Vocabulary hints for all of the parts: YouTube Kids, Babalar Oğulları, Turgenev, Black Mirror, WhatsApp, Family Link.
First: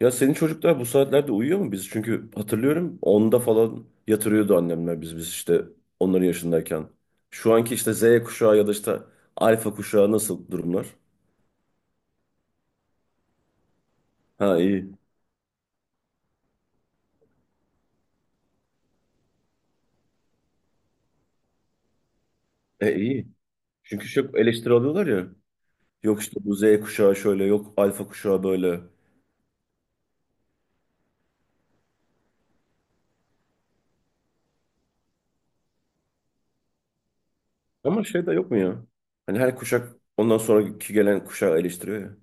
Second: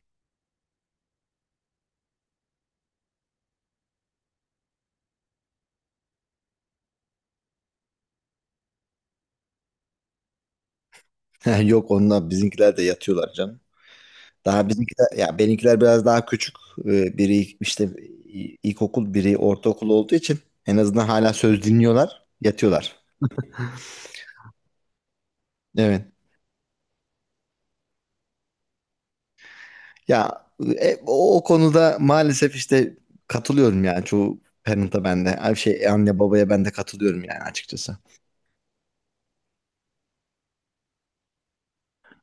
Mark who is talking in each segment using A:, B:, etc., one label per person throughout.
A: Ya senin çocuklar bu saatlerde uyuyor mu? Çünkü hatırlıyorum onda falan yatırıyordu annemler biz işte onların yaşındayken. Şu anki işte Z kuşağı ya da işte alfa kuşağı nasıl durumlar?
B: Yok, onlar bizimkiler de yatıyorlar canım.
A: Ha,
B: Daha
A: iyi.
B: bizimkiler ya benimkiler biraz daha küçük. Biri işte ilkokul, biri ortaokul olduğu için en azından hala söz dinliyorlar,
A: E,
B: yatıyorlar.
A: iyi. Çünkü çok eleştiri alıyorlar ya.
B: Evet.
A: Yok işte bu Z kuşağı şöyle, yok alfa kuşağı böyle.
B: Ya o konuda maalesef işte katılıyorum yani çoğu parent'a ben de. Ay, şey anne babaya ben de katılıyorum yani açıkçası.
A: Ama şey de yok mu ya? Hani her kuşak ondan sonraki gelen kuşağı eleştiriyor ya.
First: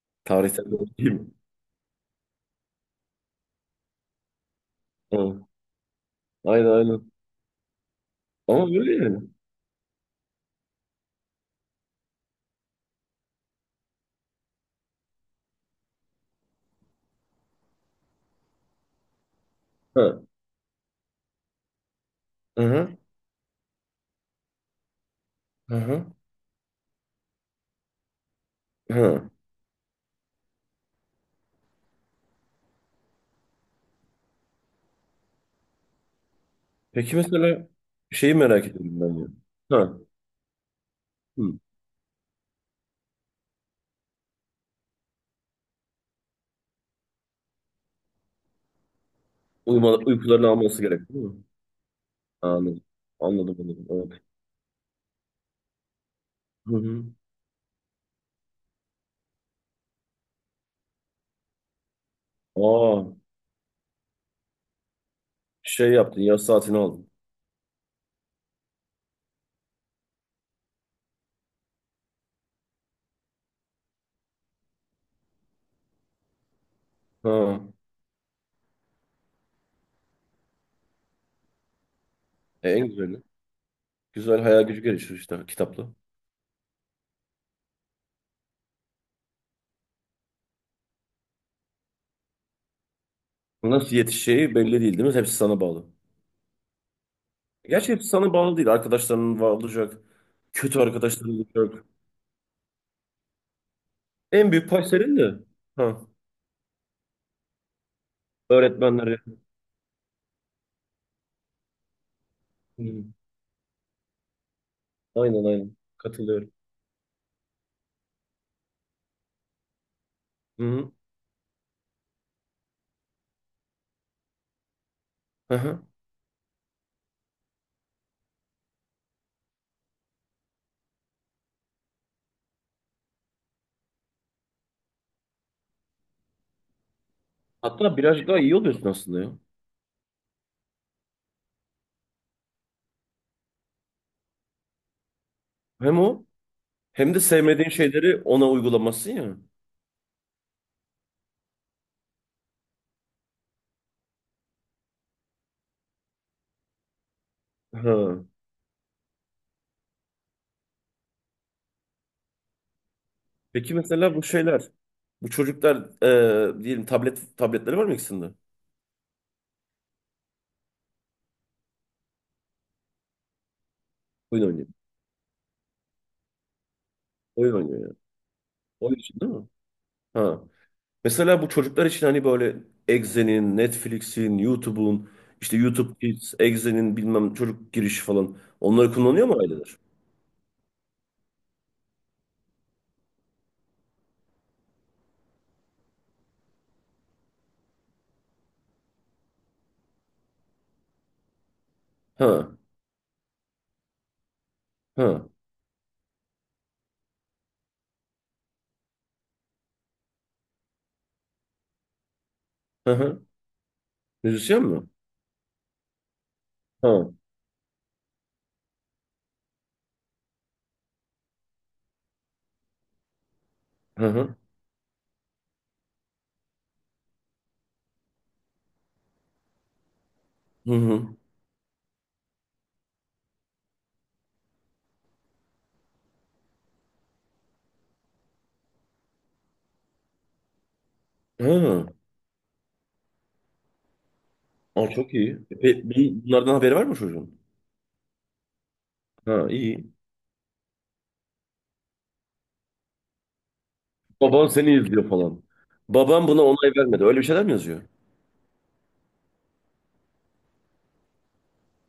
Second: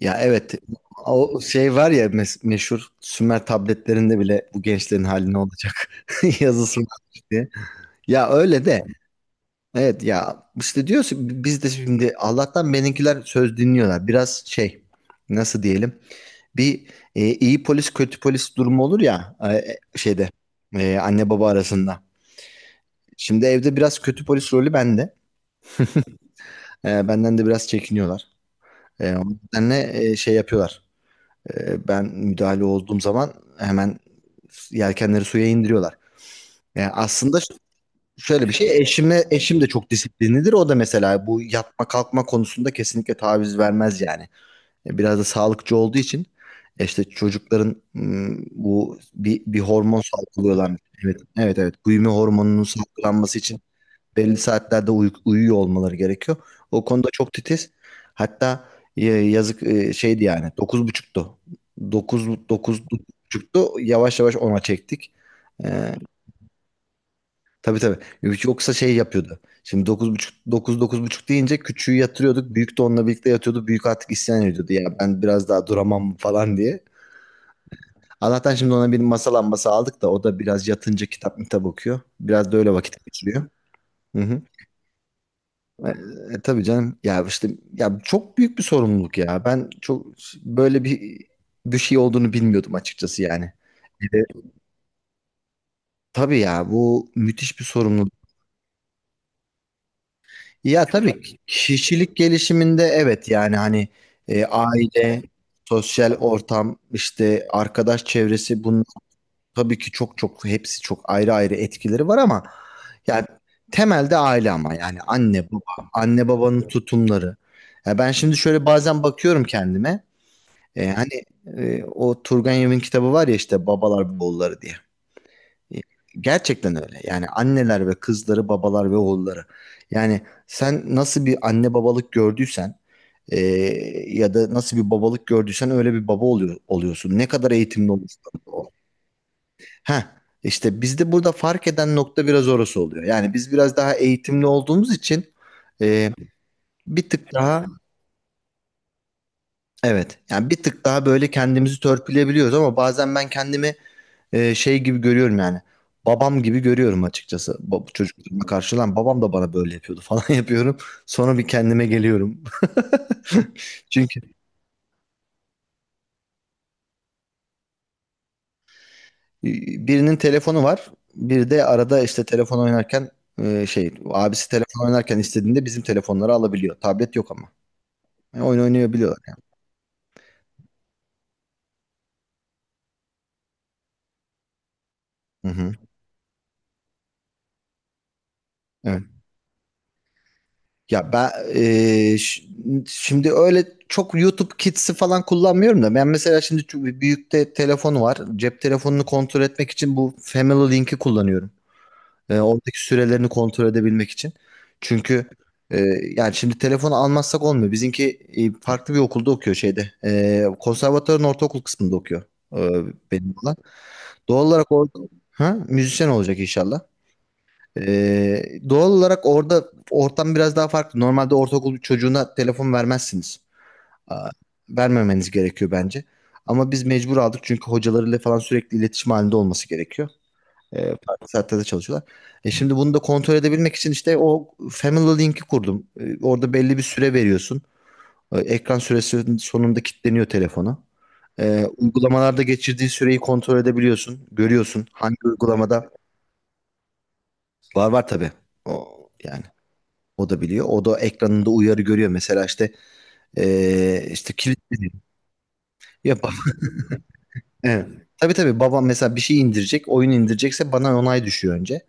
B: Ya evet,
A: Tarihsel bir olgu değil mi?
B: o şey var ya, meşhur Sümer tabletlerinde bile bu gençlerin hali ne
A: Ha.
B: olacak
A: Aynen,
B: yazısı var
A: aynen.
B: diye. Ya öyle
A: Ama
B: de.
A: öyle yani.
B: Evet ya işte diyorsun, biz de şimdi Allah'tan benimkiler söz dinliyorlar. Biraz şey, nasıl diyelim, bir iyi polis kötü polis durumu olur ya,
A: Ha.
B: şeyde, anne baba arasında.
A: Hı hı.
B: Şimdi evde biraz kötü polis rolü bende.
A: Hı hı.
B: Benden de biraz çekiniyorlar. O
A: Hı.
B: nedenle şey yapıyorlar. Ben müdahale olduğum zaman hemen yelkenleri suya indiriyorlar. E,
A: Peki
B: aslında
A: mesela şeyi
B: Şöyle bir
A: merak
B: şey,
A: ediyorum
B: eşim de
A: ben ya.
B: çok
A: Ha,
B: disiplinlidir. O da mesela bu
A: hı.
B: yatma kalkma konusunda kesinlikle taviz vermez yani. Biraz da sağlıkçı olduğu için işte çocukların bu bir
A: Uyuma,
B: hormon
A: uykularını
B: salgılıyorlar.
A: alması gerek
B: Evet
A: değil mi?
B: evet evet. Büyüme hormonunun
A: Anladım.
B: salgılanması
A: Anladım,
B: için
A: anladım. Evet.
B: belli saatlerde uyuyor olmaları gerekiyor.
A: Hı
B: O
A: hı.
B: konuda çok titiz. Hatta yazık, şeydi yani dokuz buçuktu, dokuz
A: Aa,
B: buçuktu. Yavaş yavaş ona çektik.
A: şey yaptın, yaz saatini aldın.
B: Tabii tabii. Yoksa şey yapıyordu. Şimdi dokuz buçuk, dokuz buçuk deyince küçüğü yatırıyorduk. Büyük de onunla birlikte yatıyordu. Büyük artık isyan ediyordu. Ya ben biraz daha duramam falan diye.
A: Ha,
B: Allah'tan şimdi ona bir masa lambası aldık da o da biraz yatınca kitap kitap okuyor. Biraz da öyle
A: en
B: vakit
A: güzeli.
B: geçiriyor. Hı
A: Güzel,
B: hı.
A: hayal gücü gelişir işte kitapla.
B: Tabii canım. Ya işte, ya çok büyük bir sorumluluk ya. Ben çok böyle bir şey olduğunu bilmiyordum açıkçası yani.
A: Nasıl
B: Bir
A: yetişeceği belli değil, değil mi? Hepsi sana bağlı.
B: Tabii ya, bu müthiş bir
A: Gerçi hepsi
B: sorumluluk.
A: sana bağlı değil. Arkadaşların var, olacak. Kötü
B: Ya tabii
A: arkadaşların
B: ki
A: olacak.
B: kişilik gelişiminde evet yani hani,
A: En büyük pay senin
B: aile,
A: de. Ha,
B: sosyal ortam, işte arkadaş çevresi, bunun
A: öğretmenleri.
B: tabii ki çok çok hepsi çok ayrı ayrı etkileri var ama
A: Hı.
B: yani temelde aile, ama yani
A: Aynen,
B: anne
A: aynen.
B: baba, anne
A: Katılıyorum.
B: babanın tutumları. Ya ben şimdi şöyle bazen bakıyorum kendime.
A: Hı hı.
B: Hani, o Turgenev'in kitabı var ya, işte Babalar Oğulları diye.
A: Hı hı.
B: Gerçekten öyle. Yani anneler ve kızları, babalar ve oğulları. Yani sen nasıl bir anne babalık gördüysen, e, ya da nasıl bir babalık gördüysen öyle bir baba oluyor, oluyorsun. Ne kadar eğitimli
A: Hatta birazcık
B: olursan
A: daha iyi
B: ol.
A: oluyorsun aslında ya.
B: Heh, işte bizde burada fark eden nokta biraz orası oluyor. Yani biz biraz daha eğitimli olduğumuz için
A: Hem
B: e,
A: o
B: bir
A: hem de
B: tık daha,
A: sevmediğin şeyleri ona uygulamasın ya.
B: evet yani bir tık daha böyle kendimizi törpüleyebiliyoruz, ama bazen ben kendimi şey gibi görüyorum yani. Babam gibi görüyorum açıkçası.
A: Ha.
B: Çocukluğuma karşı lan babam da bana böyle yapıyordu, falan yapıyorum. Sonra bir kendime geliyorum.
A: Peki mesela
B: Çünkü
A: bu şeyler, bu çocuklar, diyelim tabletleri var mı ikisinde?
B: birinin telefonu var. Bir de arada işte telefon oynarken, şey,
A: Oyun
B: abisi
A: oynuyor.
B: telefon oynarken istediğinde bizim telefonları alabiliyor. Tablet yok ama.
A: Oyun oynuyor ya.
B: Yani oyun
A: Oyun
B: oynayabiliyorlar
A: için değil mi? Ha. Mesela bu çocuklar için hani böyle Exe'nin, Netflix'in, YouTube'un,
B: yani.
A: işte
B: Hı hı.
A: YouTube Kids, Exe'nin bilmem çocuk girişi falan. Onları
B: Evet.
A: kullanıyor mu aileler?
B: Ya ben eee, ş- şimdi öyle çok YouTube Kids'i falan kullanmıyorum da, ben mesela şimdi büyükte telefon var. Cep telefonunu kontrol etmek için bu Family Link'i kullanıyorum.
A: Ha.
B: Oradaki sürelerini kontrol edebilmek için. Çünkü
A: Ha.
B: yani şimdi telefonu almazsak olmuyor. Bizimki farklı bir okulda okuyor şeyde. Konservatuvarın ortaokul kısmında okuyor, eee,
A: Hı hı.
B: benim olan. Doğal
A: Müzisyen
B: olarak
A: mi?
B: orada, ha, müzisyen olacak inşallah.
A: Ha.
B: Ee, Doğal olarak orada ortam biraz daha farklı. Normalde ortaokul çocuğuna telefon vermezsiniz.
A: Hı
B: Aa,
A: hı.
B: vermemeniz gerekiyor bence. Ama biz mecbur aldık, çünkü hocalarıyla falan sürekli iletişim halinde olması gerekiyor.
A: Hı hı.
B: Farklı saatlerde çalışıyorlar. Şimdi bunu da kontrol edebilmek için işte o Family Link'i kurdum. Orada belli bir süre veriyorsun. Ekran süresinin sonunda kilitleniyor telefonu.
A: Ha.
B: Uygulamalarda geçirdiği süreyi kontrol edebiliyorsun. Görüyorsun
A: Aa, çok
B: hangi
A: iyi. E,
B: uygulamada.
A: bunlardan haberi var mı çocuğun?
B: Var var, tabii. O,
A: Ha,
B: yani.
A: iyi.
B: O da biliyor. O da ekranında uyarı görüyor. Mesela işte işte
A: Baban seni
B: kilitli
A: izliyor falan.
B: ya,
A: Baban
B: bak.
A: buna onay vermedi. Öyle bir şeyler mi yazıyor?
B: Evet. Tabii tabii, babam mesela bir şey indirecek, oyun indirecekse bana onay düşüyor önce.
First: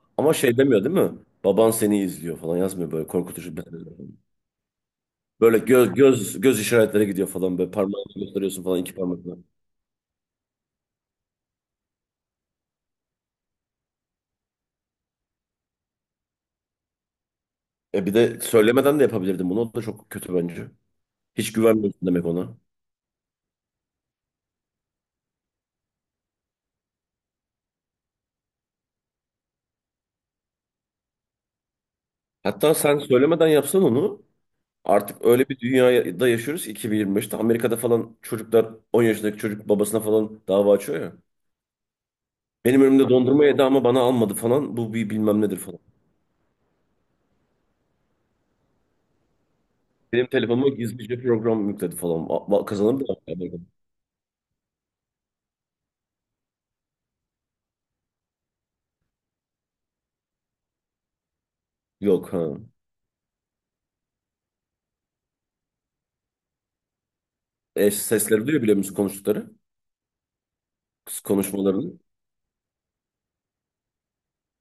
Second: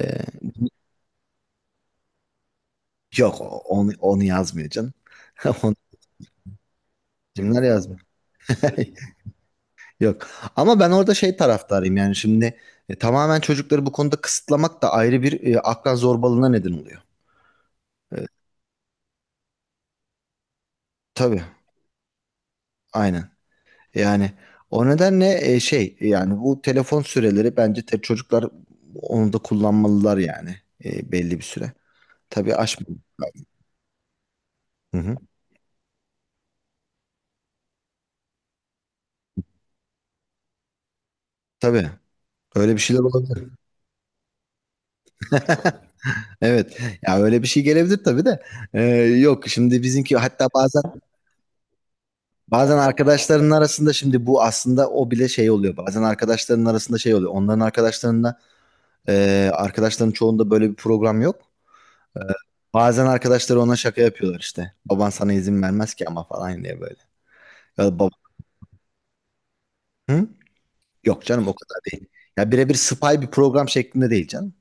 B: Eee,
A: Ama şey demiyor değil mi? Baban seni izliyor falan yazmıyor böyle
B: Yok,
A: korkutucu.
B: onu yazmıyor canım.
A: Böyle
B: Onu
A: göz göz göz işaretleri gidiyor falan,
B: kimler
A: böyle
B: yazmıyor.
A: parmağını gösteriyorsun falan iki parmakla.
B: Yok. Ama ben orada şey taraftarıyım yani, şimdi tamamen çocukları bu konuda kısıtlamak da ayrı bir akran zorbalığına neden oluyor.
A: E, bir
B: E,
A: de söylemeden de yapabilirdin bunu. O da çok kötü bence.
B: tabii.
A: Hiç güvenmiyorsun demek ona.
B: Aynen. Yani o nedenle şey yani, bu telefon süreleri bence, çocuklar onu da kullanmalılar yani, belli bir süre. Tabii
A: Hatta sen
B: aşmıyor.
A: söylemeden yapsan onu,
B: Hı hı.
A: artık öyle bir dünyada yaşıyoruz ki 2025'te Amerika'da falan çocuklar 10 yaşındaki çocuk babasına falan dava açıyor ya.
B: Tabii. Öyle bir
A: Benim
B: şeyler
A: önümde dondurma
B: olabilir.
A: yedi ama bana almadı falan. Bu bir bilmem nedir falan.
B: Evet. Ya öyle bir şey gelebilir tabii de. Ee, Yok, şimdi bizimki
A: Benim
B: hatta
A: telefonuma gizlice program yükledi falan.
B: bazen
A: Kazanır da.
B: arkadaşlarının arasında, şimdi bu aslında o bile şey oluyor. Bazen arkadaşlarının arasında şey oluyor. Onların arkadaşlarında, arkadaşların çoğunda böyle bir program yok.
A: Yok ha.
B: Bazen arkadaşları ona şaka yapıyorlar işte. Baban sana izin vermez ki ama falan diye, böyle. Ya
A: E,
B: da.
A: sesleri duyuyor, biliyor musun, konuştukları?
B: Hı?
A: Kız
B: Yok canım, o kadar
A: konuşmalarını.
B: değil. Ya birebir spy bir program şeklinde değil canım.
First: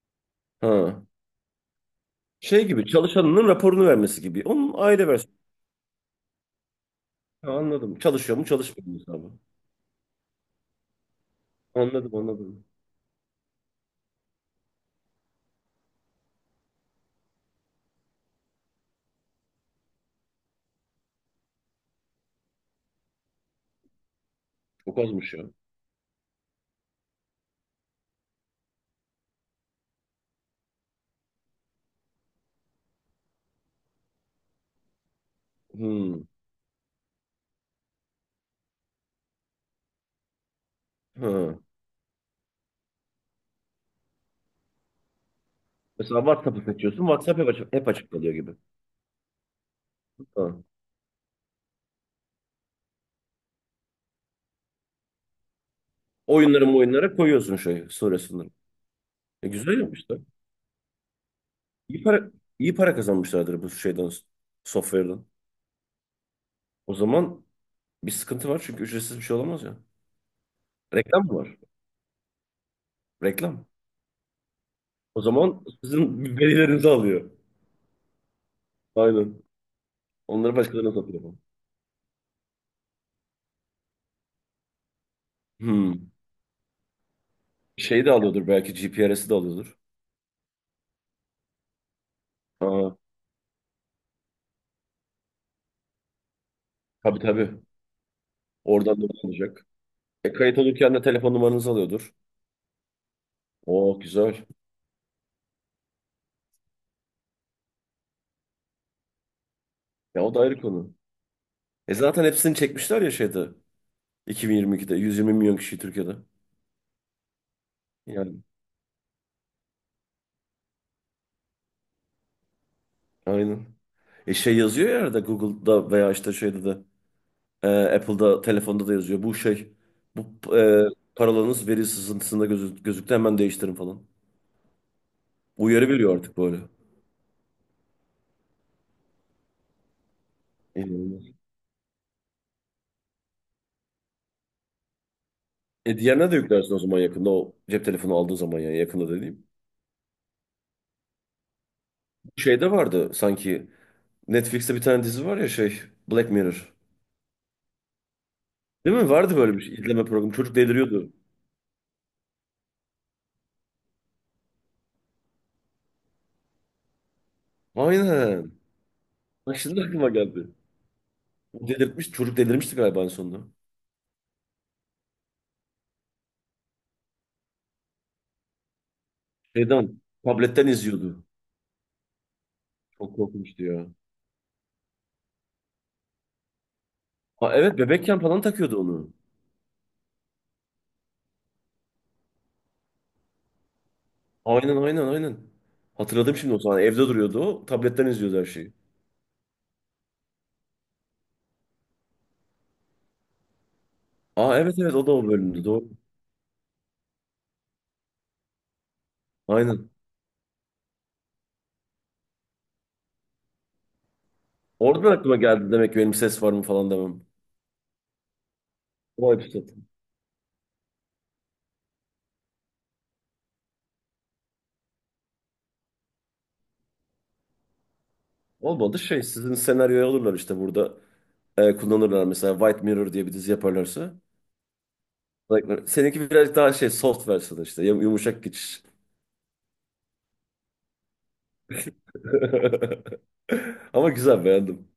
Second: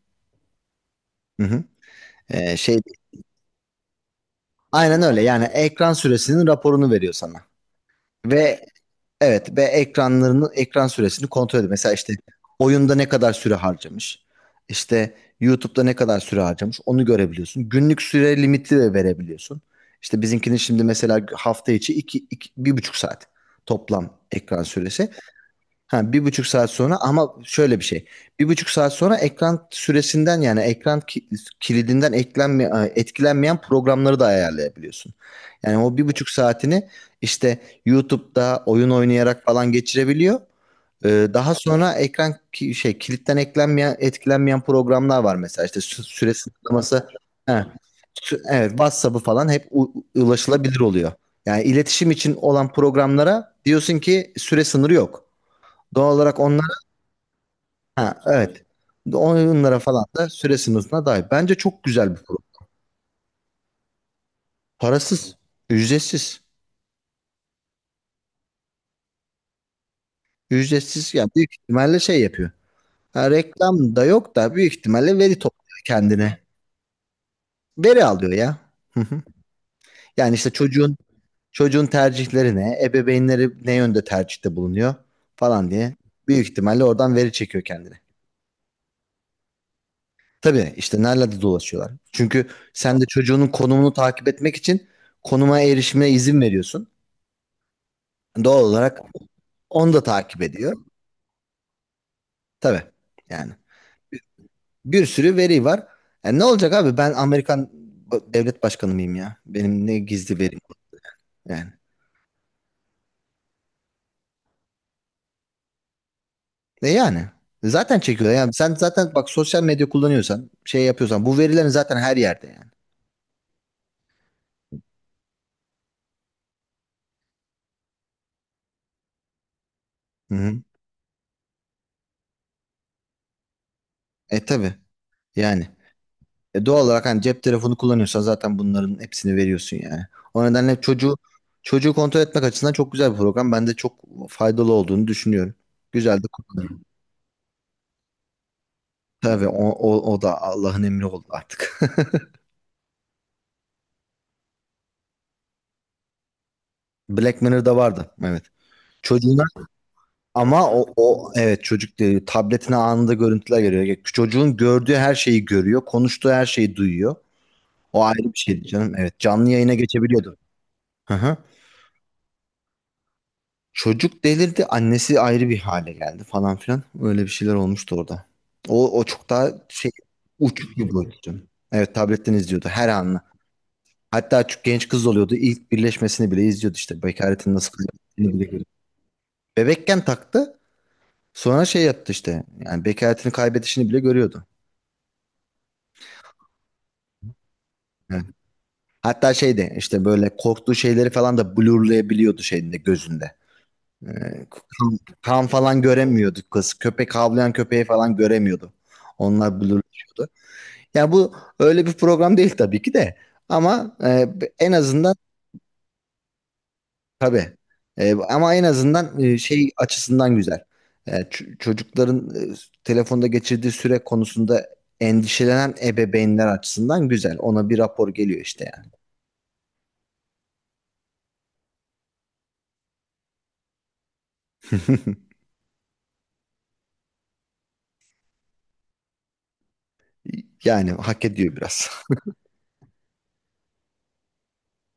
A: Ha.
B: Hı hı.
A: Şey
B: Şey,
A: gibi, çalışanının raporunu vermesi gibi. Onun
B: aynen
A: aile
B: öyle
A: versiyonu.
B: yani, ekran süresinin raporunu veriyor sana.
A: Ha, anladım. Çalışıyor mu
B: Ve
A: çalışmıyor mu hesabı.
B: evet, ve ekran süresini kontrol ediyor. Mesela işte
A: Anladım, anladım.
B: oyunda ne kadar süre harcamış. İşte YouTube'da ne kadar süre harcamış, onu görebiliyorsun. Günlük süre limiti de verebiliyorsun. İşte bizimkinin şimdi mesela hafta içi iki, iki, 1,5 saat toplam ekran
A: Çok
B: süresi.
A: azmış ya.
B: Ha, 1,5 saat sonra ama şöyle bir şey. 1,5 saat sonra ekran süresinden yani, kilidinden, etkilenmeyen programları da ayarlayabiliyorsun. Yani o bir
A: Hmm.
B: buçuk saatini işte YouTube'da oyun oynayarak falan geçirebiliyor. Daha
A: Ha.
B: sonra ekran ki- şey kilitten etkilenmeyen programlar var, mesela işte
A: Mesela
B: süre
A: WhatsApp'ı seçiyorsun.
B: sınırlaması.
A: WhatsApp hep
B: He.
A: açık, hep açık kalıyor gibi.
B: Evet, WhatsApp'ı falan hep
A: Ha.
B: ulaşılabilir oluyor. Yani iletişim için olan programlara diyorsun ki süre sınırı yok. Doğal olarak
A: Oyunları,
B: onlara,
A: oyunlara koyuyorsun şey
B: ha,
A: sonrasında.
B: evet.
A: E,
B: Onlara
A: güzel
B: falan
A: yapmışlar.
B: da süre sınırına dahil. Bence çok
A: İyi
B: güzel bir
A: para,
B: program.
A: iyi para kazanmışlardır bu şeyden, software'dan.
B: Parasız, ücretsiz.
A: O zaman bir sıkıntı var, çünkü ücretsiz bir şey olamaz ya.
B: Ücretsiz
A: Reklam
B: yani
A: mı var?
B: büyük ihtimalle şey yapıyor. Ha,
A: Reklam.
B: reklam da yok da büyük ihtimalle
A: O
B: veri
A: zaman
B: topluyor
A: sizin
B: kendine.
A: verilerinizi alıyor.
B: Veri alıyor ya. Hı hı.
A: Aynen.
B: Yani işte
A: Onları başkalarına satıyor bu.
B: çocuğun tercihleri ne, ebeveynleri ne yönde tercihte bulunuyor falan diye
A: Hmm.
B: büyük ihtimalle oradan veri çekiyor kendine.
A: Şey de alıyordur, belki GPRS'i de alıyordur.
B: Tabii, işte nerelerde dolaşıyorlar. Çünkü
A: Ha,
B: sen de çocuğunun konumunu takip etmek için konuma erişimine izin veriyorsun.
A: tabii, tabii.
B: Doğal olarak
A: Oradan da alacak.
B: onu da
A: E,
B: takip
A: kayıt
B: ediyor.
A: olurken de telefon numaranızı alıyordur.
B: Tabii yani.
A: Oo, güzel.
B: Bir sürü veri var. Yani ne olacak abi, ben Amerikan devlet başkanı mıyım ya? Benim ne
A: Ya, o
B: gizli
A: da
B: verim
A: ayrı konu.
B: yani.
A: E, zaten hepsini çekmişler ya şeyde. 2022'de 120 milyon kişi Türkiye'de.
B: Yani. Zaten çekiyor.
A: Yani
B: Yani sen zaten bak, sosyal medya kullanıyorsan, şey yapıyorsan, bu verilerin zaten her yerde yani.
A: aynen. E, şey yazıyor ya arada Google'da veya işte şeyde de Apple'da, telefonda da yazıyor. Bu şey bu
B: Hı-hı.
A: e, Paralarınız veri sızıntısında gözüktü, hemen değiştirin falan.
B: Tabii yani.
A: Uyarı veriyor artık böyle.
B: Doğal olarak hani cep telefonu kullanıyorsan zaten bunların hepsini veriyorsun yani. O nedenle
A: İnanılmaz.
B: çocuğu kontrol etmek açısından çok güzel bir program. Ben de çok faydalı olduğunu düşünüyorum.
A: E,
B: Güzel de
A: diğerine de yüklersin o
B: kullanıyorum.
A: zaman, yakında, o cep telefonu aldığı zaman, yani yakında
B: Tabii
A: dediğim.
B: o da Allah'ın emri oldu artık.
A: Şeyde vardı sanki, Netflix'te bir tane dizi var ya şey, Black Mirror.
B: Black Mirror'da vardı. Evet.
A: Değil mi? Vardı
B: Çocuğuna,
A: böyle bir şey, izleme programı. Çocuk
B: ama o,
A: deliriyordu.
B: o evet, çocuk diyor, tabletine anında görüntüler geliyor. Çocuğun gördüğü her şeyi görüyor. Konuştuğu her şeyi duyuyor. O ayrı bir
A: Aynen.
B: şeydi canım. Evet, canlı
A: Bak,
B: yayına
A: şimdi aklıma
B: geçebiliyordu.
A: geldi.
B: Hı hı.
A: O delirtmiş, çocuk delirmişti galiba en sonunda.
B: Çocuk delirdi. Annesi ayrı bir hale geldi falan filan. Öyle bir şeyler olmuştu orada. O çok daha şey,
A: Şeyden,
B: uç
A: tabletten
B: bir boyuttu
A: izliyordu.
B: canım. Evet, tabletten izliyordu her
A: Çok
B: anını.
A: korkmuştu ya.
B: Hatta çok genç kız oluyordu. İlk birleşmesini bile izliyordu işte.
A: Ha,
B: Bekaretin nasıl
A: evet, bebekken
B: kızardığını
A: falan
B: bile görüyordu.
A: takıyordu onu.
B: Bebekken taktı. Sonra şey yaptı işte. Yani bekaretini kaybedişini bile görüyordu.
A: Aynen, aynen, aynen. Hatırladım şimdi o sahneyi. Evde duruyordu o. Tabletten
B: Evet.
A: izliyordu her şeyi.
B: Hatta şeyde işte böyle korktuğu şeyleri falan da blurlayabiliyordu şeyinde, gözünde. Ee,
A: Aa, evet evet,
B: kan,
A: o da o
B: kan
A: bölümdü,
B: falan
A: doğru.
B: göremiyordu kız. Köpek, havlayan köpeği falan göremiyordu. Onlar
A: Aynen.
B: blurlaşıyordu. Yani bu öyle bir program değil tabii ki de. Ama en
A: Oradan
B: azından.
A: aklıma geldi demek ki benim ses var mı falan demem.
B: Tabii. Ama en azından
A: Vay be
B: şey
A: zaten.
B: açısından güzel. Çocukların, telefonda geçirdiği süre konusunda endişelenen ebeveynler açısından güzel. Ona bir rapor geliyor işte yani.
A: Olmadı, şey, sizin senaryoya alırlar işte burada. Kullanırlar mesela, White Mirror diye bir dizi yaparlarsa. Like, seninki birazcık daha şey, soft versiyonu işte, yumuşak geçiş.
B: Yani hak ediyor biraz.
A: Ama güzel, beğendim.